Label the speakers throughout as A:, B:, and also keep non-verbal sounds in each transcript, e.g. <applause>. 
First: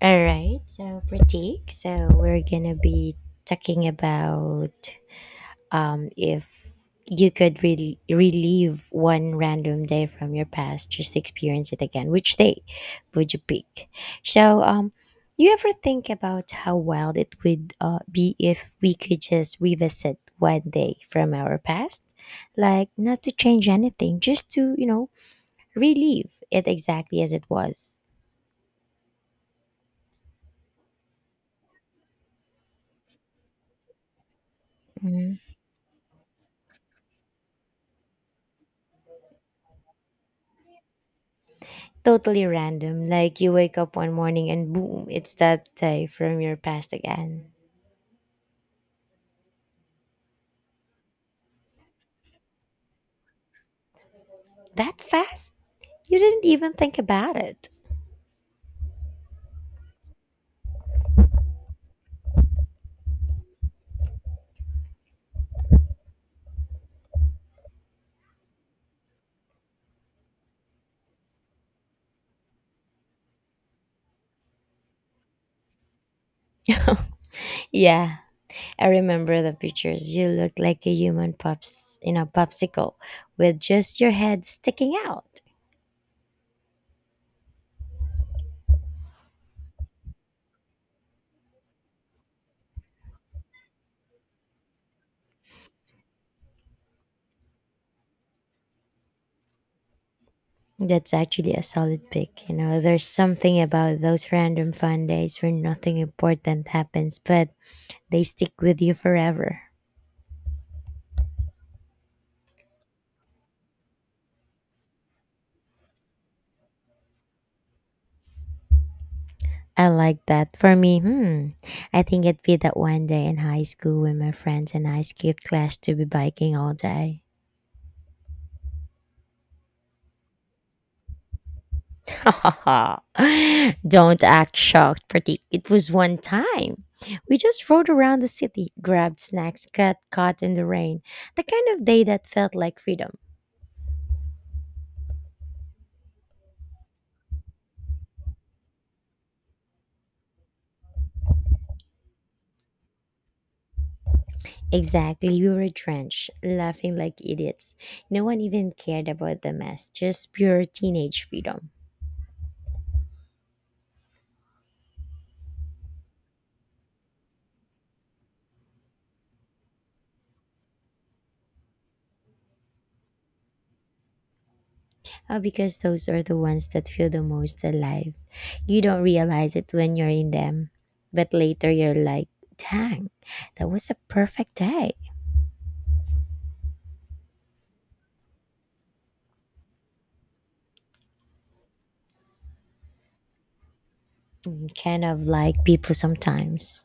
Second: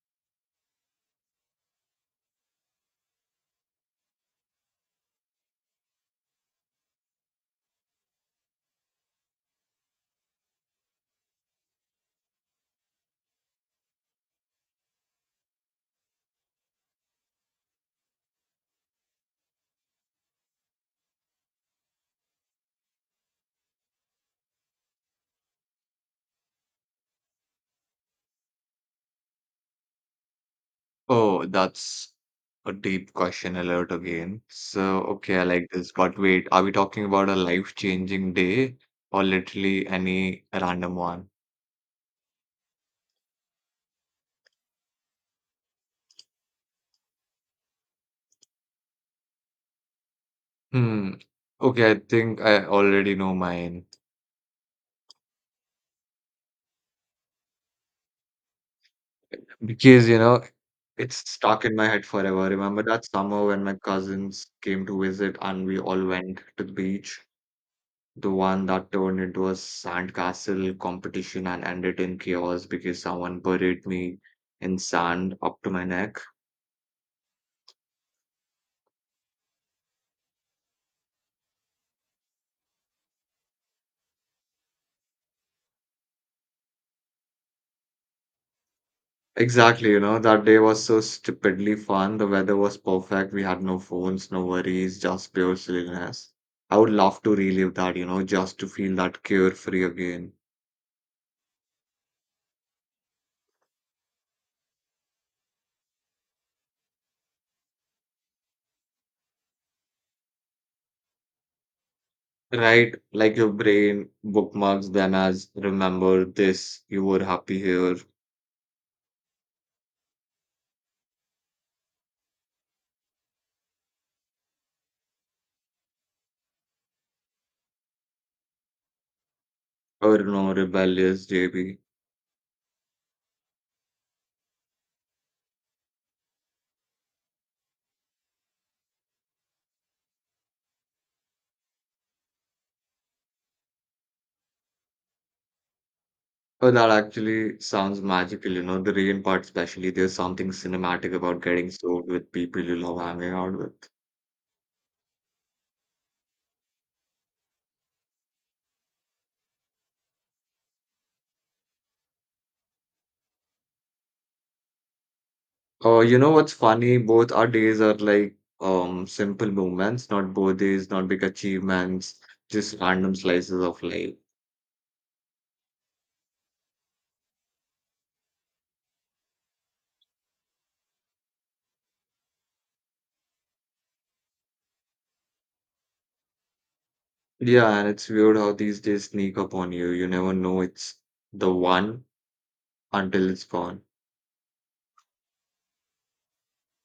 A: All right, so Pratik, so we're gonna be talking about if you could relive one random day from your past, just experience it again. Which day would you pick? So, you ever think about how wild it would be if we could just revisit one day from our past, like not to change anything, just to relive it exactly as it was.
B: Oh, that's a deep question alert again. So, okay,
A: Mm-hmm.
B: I like this. But wait, are we talking about a life-changing day or literally any random one?
A: Totally random. Like you wake up one morning and boom, it's that day from your past again.
B: Hmm. Okay, I think I already know mine
A: That fast? You didn't even think about it.
B: because it's stuck in my head forever. Remember that summer when my cousins came to visit and we all went to the beach? The one that turned into a sandcastle competition and ended in chaos because someone buried me in sand up to my neck.
A: <laughs> Yeah, I remember the pictures. You look like a human pops in a popsicle with just your head sticking out.
B: Exactly, you know, that day was so stupidly fun. The weather was perfect. We had no phones, no worries, just pure silliness. I would love to relive that, you know, just to feel that carefree again.
A: That's actually a solid pick. You know, there's something about those random fun days where nothing important happens, but they stick with you forever.
B: Right? Like your brain bookmarks them as remember this, you were happy here,
A: I like that. For me, I think it'd be that one day in high school when my friends and I skipped class to be biking all day.
B: or no, rebellious JB.
A: <laughs> Don't act shocked, pretty. It was one time. We just rode around the city, grabbed snacks, got caught in the rain. The kind of day that felt like freedom.
B: Oh, that actually sounds magical, you know, the rain part especially. There's something cinematic about getting soaked with people you love hanging out with.
A: Exactly, we were drenched, laughing like idiots. No one even cared about the mess, just pure teenage freedom.
B: Oh, you know what's funny? Both our days are like simple moments, not birthdays, not big achievements, just random slices of life.
A: Because those are the ones that feel the most alive. You don't realize it when you're in them, but later you're like, dang, that was a perfect day.
B: Yeah, and it's weird how these days sneak up on you. You never know it's the one until it's gone.
A: Kind of like people sometimes.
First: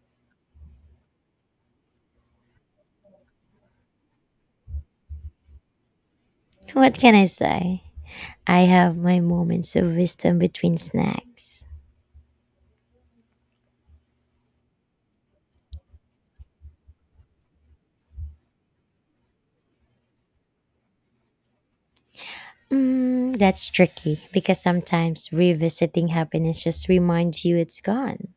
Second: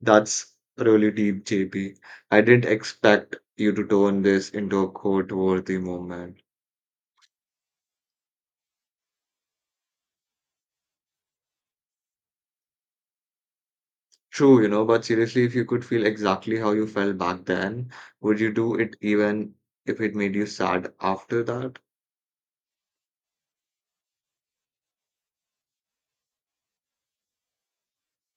B: That's really deep, J P. I didn't expect you to turn this into a quote-worthy moment.
A: What can I say? I have my moments of wisdom between snacks.
B: True, you know, but seriously, if you could feel exactly how you felt back then, would you do it even if it made you sad after that?
A: That's tricky because sometimes revisiting happiness just reminds you it's gone.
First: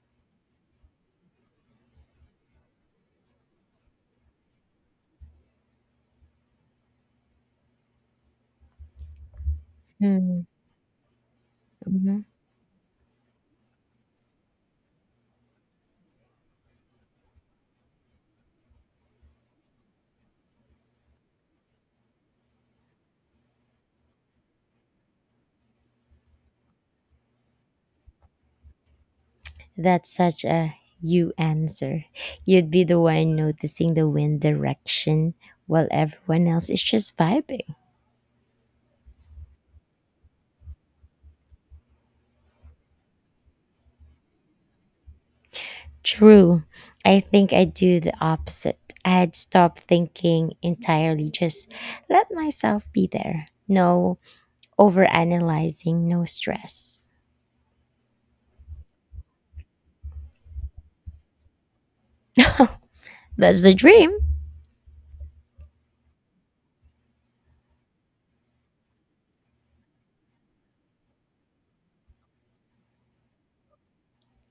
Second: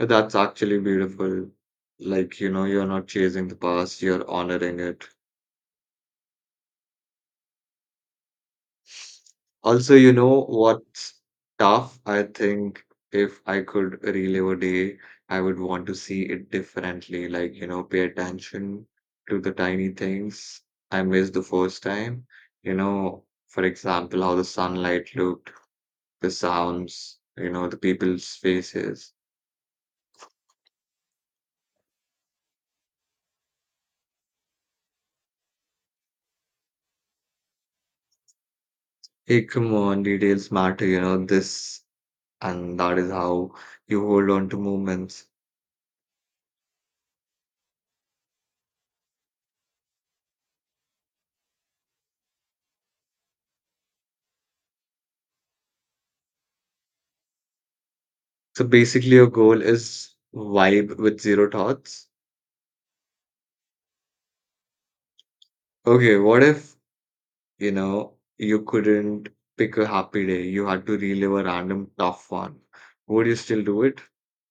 B: That's actually beautiful. Like, you know, you're not chasing the past, you're honoring it. Also, you
A: Mm-hmm.
B: know what's tough? I think if I could relive a day, I would want to see it differently. Like, you know, pay attention to the tiny things I missed the first time. You know, for example, how the sunlight looked the sounds, you know, the people's faces.
A: That's such a you answer. You'd be the one noticing the wind direction while everyone else is just vibing.
B: Hey, come on, details matter, you know, this and that is how you hold on to moments.
A: True. I think I do the opposite. I'd stop thinking entirely, just let myself be there. No overanalyzing, no stress.
B: So basically, your goal is vibe with zero thoughts.
A: That's the dream.
B: Okay, what if, you know, you couldn't pick a happy day? You had to relive a random tough one. Would you still do it?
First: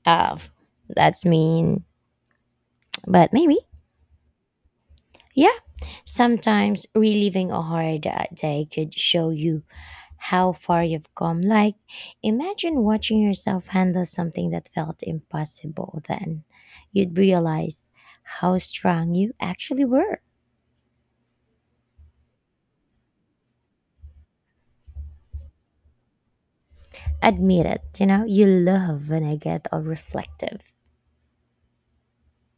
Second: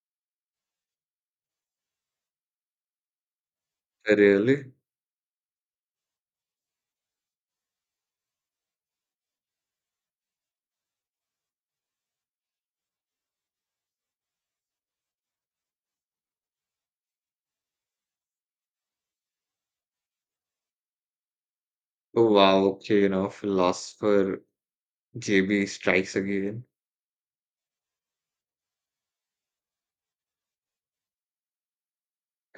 A: Of that's mean, but maybe.
B: Really?
A: Yeah. Sometimes reliving a hard day could show you how far you've come. Like, imagine watching yourself handle something that felt impossible then. You'd realize how strong you actually were.
B: Oh, wow. Okay, you know, philosopher JB strikes again.
A: Admit it, you love when I get all reflective.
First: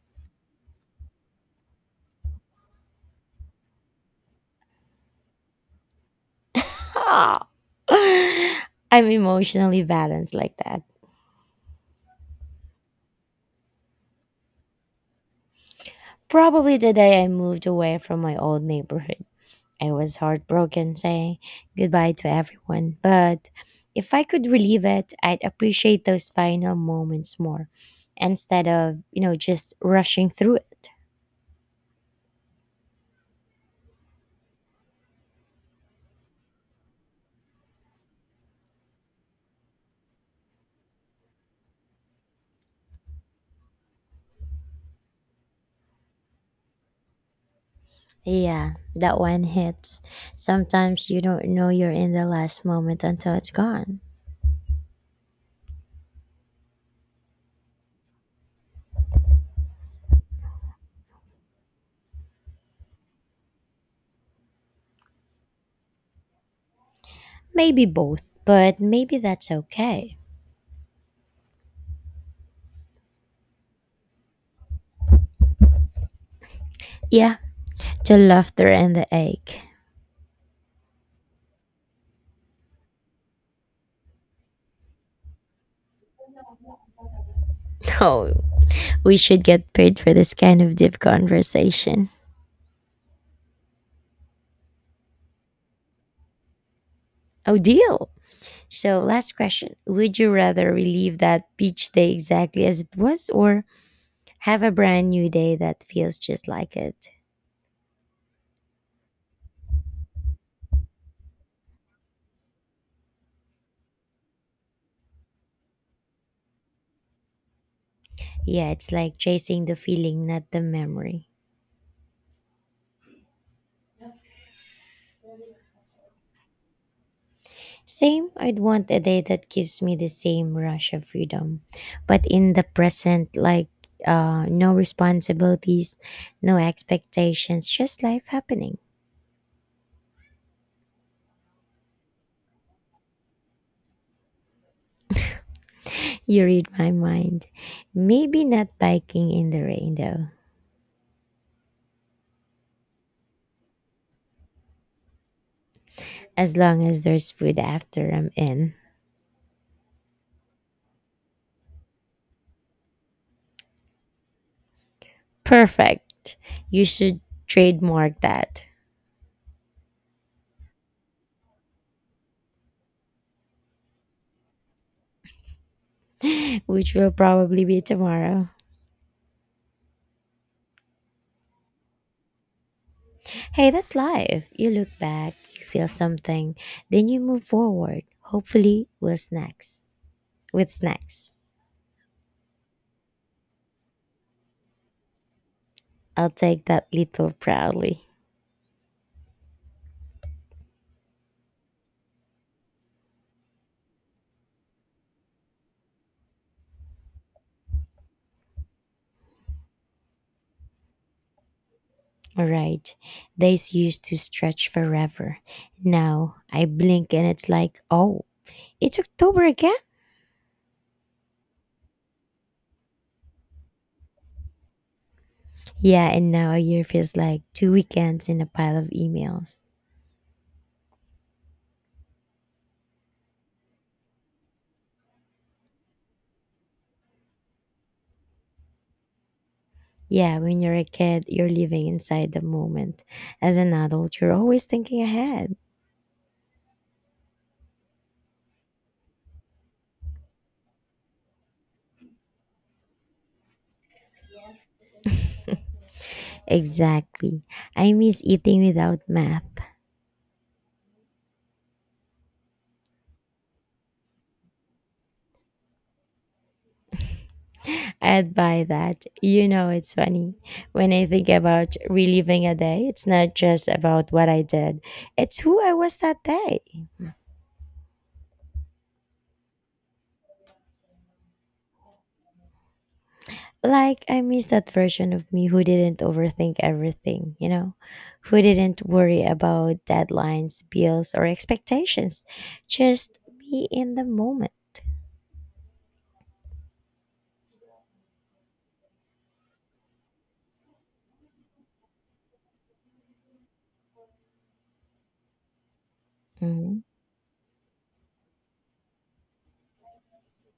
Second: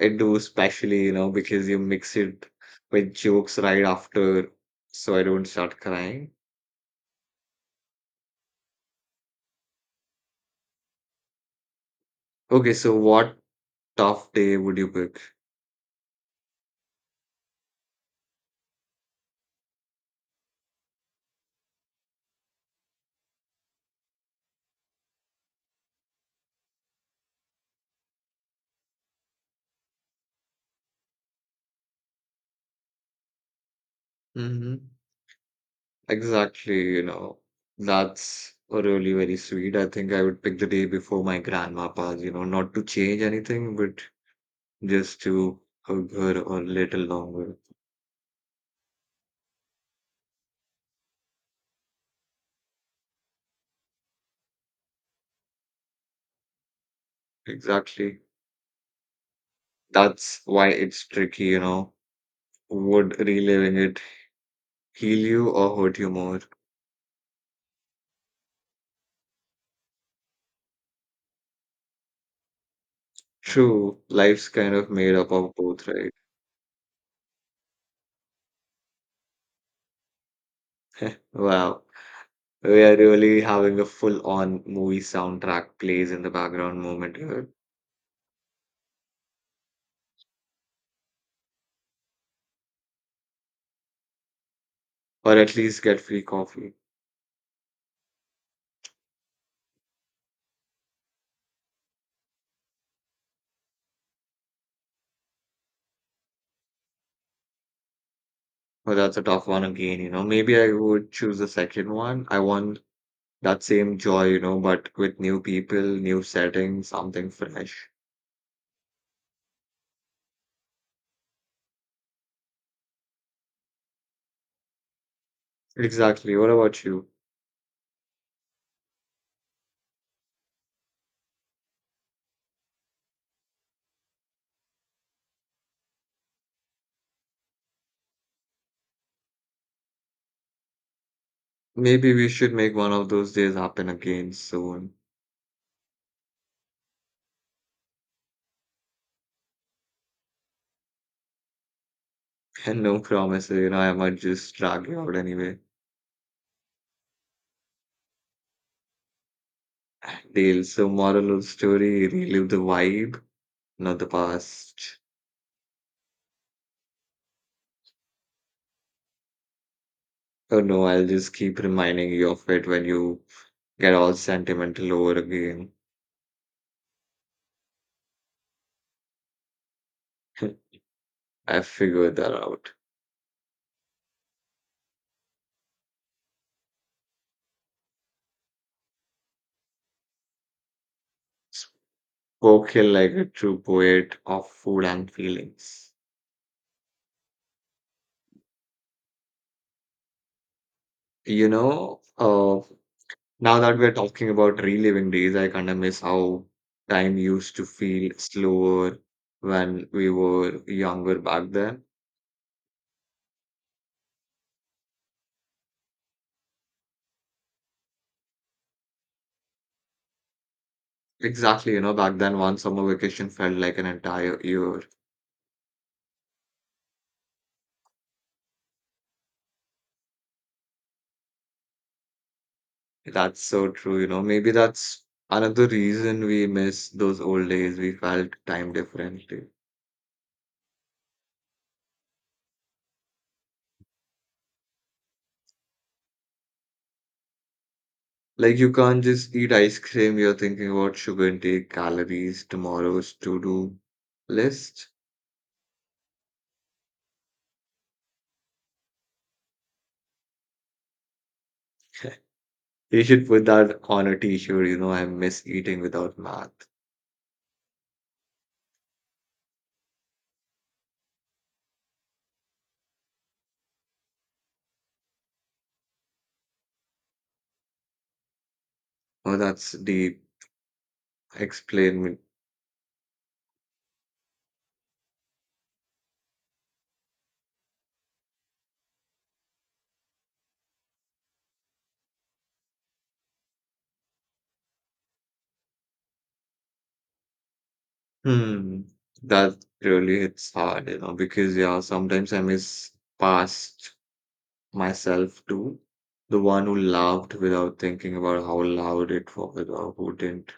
B: I do, especially, you know, because you mix it with jokes right after, so I don't start crying.
A: Ha! <laughs> I'm emotionally balanced like that.
B: Okay, so what tough day would you pick?
A: Probably the day I moved away from my old neighborhood. I was heartbroken saying goodbye to everyone, but if I could relive it, I'd appreciate those final moments more instead of, just rushing through it.
B: Hmm. Exactly, you know, that's really very sweet. I think I would pick the day before my grandma passed, you know, not to change anything, but just to hug her a little longer.
A: Yeah, that one hits. Sometimes you don't know you're in the last moment until it's gone.
B: Exactly. That's why it's tricky, you know. Would reliving it heal you or hurt you more?
A: Maybe both, but maybe that's okay.
B: True, life's kind of made up of both, right?
A: Yeah, the laughter and the ache.
B: <laughs> Wow. We are really having a full-on movie soundtrack plays in the background moment here.
A: <laughs> Oh, we should get paid for this kind of deep conversation.
B: Or at least get free coffee.
A: Oh, deal. So, last question. Would you rather relive that beach day exactly as it was or have a brand new day that feels just like it?
B: Well, that's a tough one again, you know. Maybe I would choose the second one. I want that same joy, you know, but with new people, new settings, something fresh.
A: Yeah, it's like chasing the feeling, not the memory.
B: Exactly. What about you?
A: Same, I'd want a day that gives me the same rush of freedom, but in the present, like no responsibilities, no expectations, just life happening.
B: Maybe we should make one of those days happen again soon.
A: You read my mind. Maybe not biking in the rain though,
B: <laughs> And no promises, you know, I might just drag you out anyway.
A: as long as there's food after I'm in.
B: Deal. So moral of story, relive the vibe, not the past.
A: Perfect. You should trademark that,
B: Oh no, I'll just keep reminding you of it when you get all sentimental over again.
A: which will probably be tomorrow.
B: <laughs> I figured that out.
A: Hey, that's life. You look back, you feel something, then you move forward. Hopefully, we'll snacks. With snacks.
B: Spoken like a true poet of food and feelings.
A: I'll take that little proudly.
B: You know, now that we're talking about reliving days, I kind of miss how time used to feel slower when we were younger back then.
A: All right. Days used to stretch forever. Now I blink and it's like, oh, it's October again?
B: Exactly, you know, back then one summer vacation felt like an entire year.
A: Yeah, and now a year feels like two weekends in a pile of emails.
B: That's so true, you know. Maybe that's another reason we miss those old days. We felt time differently.
A: Yeah, when you're a kid, you're living inside the moment. As an adult, you're always thinking ahead.
B: Like you can't just eat ice cream, you're thinking about sugar intake, calories, tomorrow's to-do list.
A: <laughs> Exactly. I miss eating without math.
B: <laughs> You should put that on a t-shirt, you know, I miss eating without math.
A: I'd buy that. You know, it's funny. When I think about reliving a day, it's not just about what I did, it's who I was that day.
B: Oh, that's deep. Explain me.
A: Like, I miss that version of me who didn't overthink everything, who didn't worry about deadlines, bills, or expectations. Just be in the moment.
B: Hmm. That really hits hard, you know, because yeah, sometimes I miss past myself too. The one who
A: Mhm.
B: laughed without thinking about how loud it was or who didn't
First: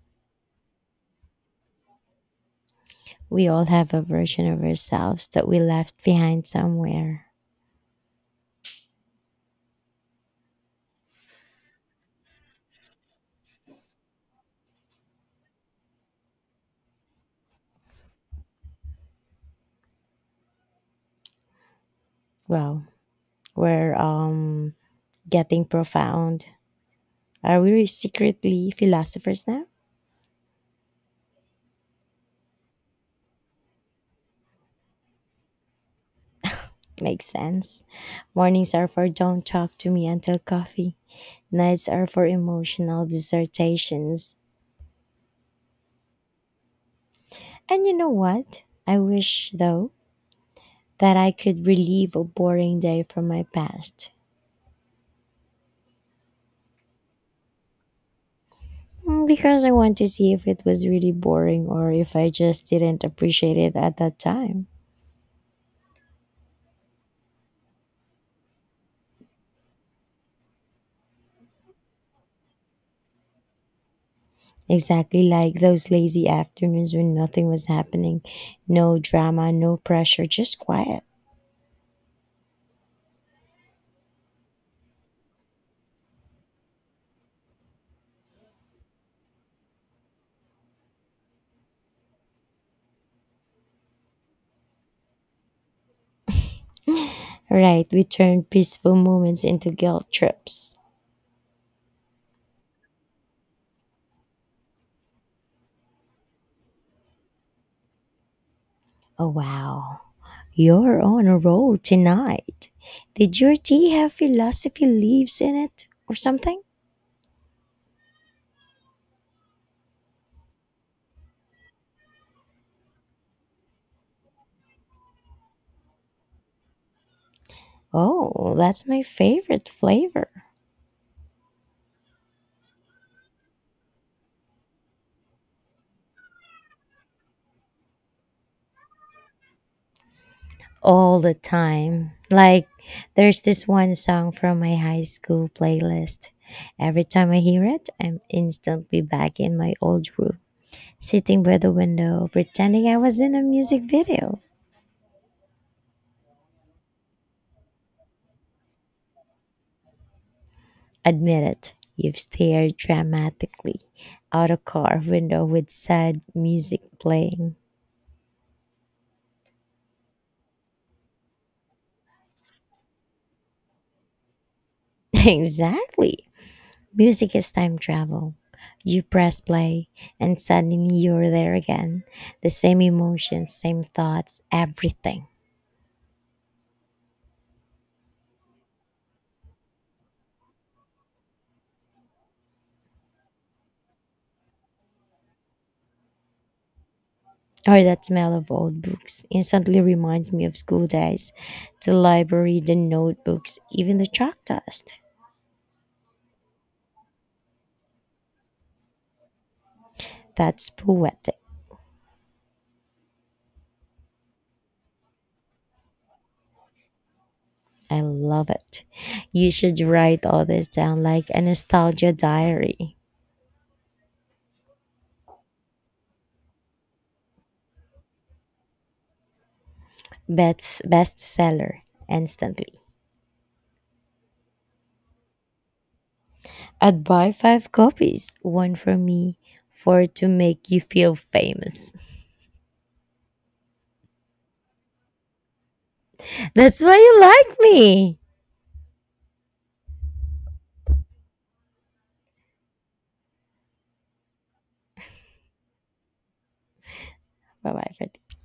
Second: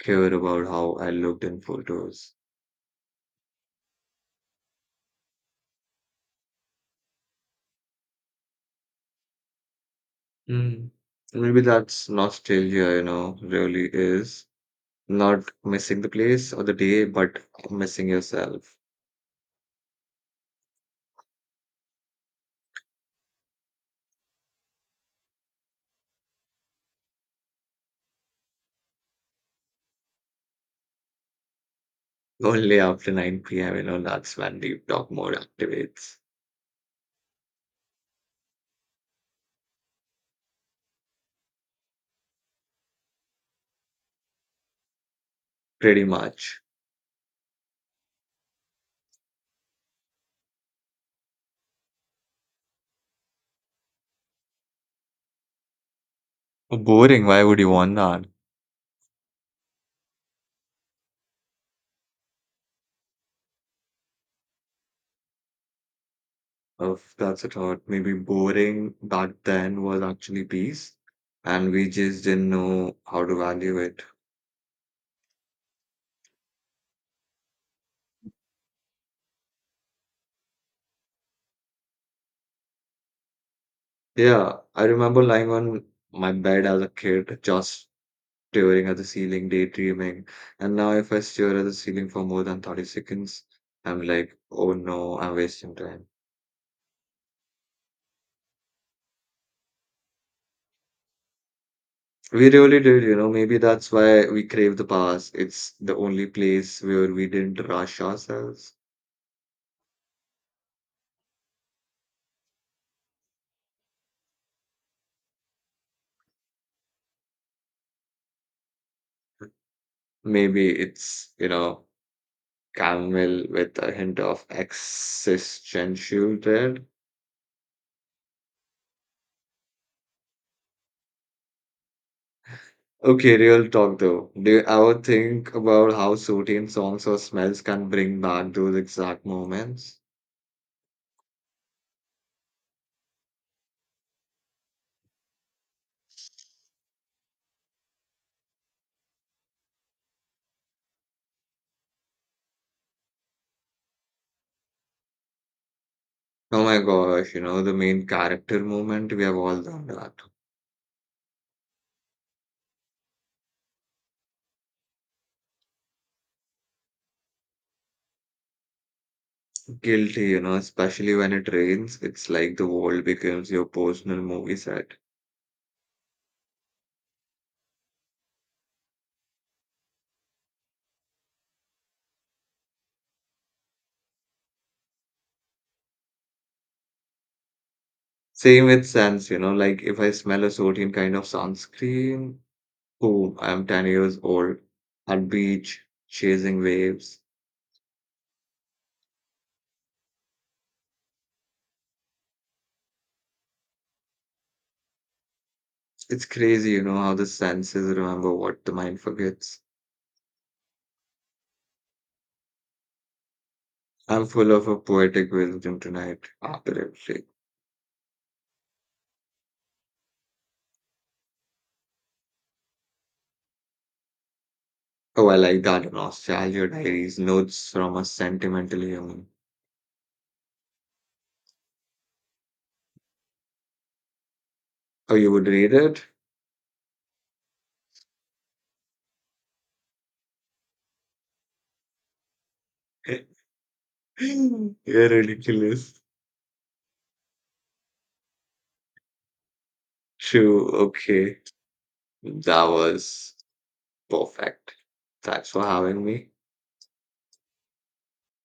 B: care about how I looked in photos.
A: We all have a version of ourselves that we left behind somewhere.
B: Mm. Maybe that's nostalgia, you know, really is. Not missing the place or the day, but missing yourself.
A: Well, where getting profound. Are we really secretly philosophers now?
B: Only after 9 p.m., you know, that's when deep talk mode activates.
A: Makes sense. Mornings are for don't talk to me until coffee. Nights are for emotional dissertations.
B: Pretty much.
A: And you know what? I wish, though, that I could relive a boring day from my past.
B: Boring, why would you want that?
A: Because I want to see if it was really boring or if I just didn't appreciate it at that time.
B: Of that's a thought. Maybe boring back then was actually peace, and we just didn't know how to value it.
A: Exactly like those lazy afternoons when nothing was happening. No drama, no pressure, just quiet.
B: Yeah, I remember lying on my bed as a kid, just staring at the ceiling, daydreaming. And now, if I stare at the ceiling for more than 30 seconds, I'm like, oh no, I'm wasting time.
A: Right, we turn peaceful moments into guilt trips.
B: We really did, you know, maybe that's why we crave the past. It's the only place where we didn't rush ourselves.
A: Oh, wow. You're on a roll tonight. Did your tea have philosophy leaves in it or something?
B: Maybe it's, you know, Camel with a hint of existential dread.
A: Oh, that's my favorite flavor.
B: Okay, real talk though. Do you ever think about how certain songs or smells can bring back those exact moments?
A: All the time. Like there's this one song from my high school playlist. Every time I hear it, I'm instantly back in my old room, sitting by the window, pretending I was in a music video.
B: Oh my gosh, you know, the main character moment, we have all done that.
A: Admit it, you've stared dramatically out a car window with sad music playing.
B: Guilty, you know, especially when it rains, it's like the world becomes your personal movie set.
A: <laughs> Exactly. Music is time travel. You press play, and suddenly you're there again. The same emotions, same thoughts, everything.
B: Same with scents, you know, like if I smell a certain kind of sunscreen, boom, I'm 10 years old, at beach, chasing waves.
A: Or that smell of old books instantly reminds me of school days, the library, the notebooks, even the chalk dust.
B: It's crazy, you know, how the senses remember what the mind forgets.
A: That's poetic.
B: I'm full of a poetic wisdom tonight after every. Break.
A: I love it. You should write all this down like a nostalgia diary.
B: Oh, I like that. Nostalgia diaries, notes from a sentimental human.
A: Best bestseller instantly.
B: Oh, you would read it?
A: I'd buy five copies, one for me, four to make you feel famous. <laughs>
B: <laughs> You're ridiculous.
A: That's why you like me.
B: True. Okay. That was perfect. Thanks for having me.
A: Bye bye, Pratik.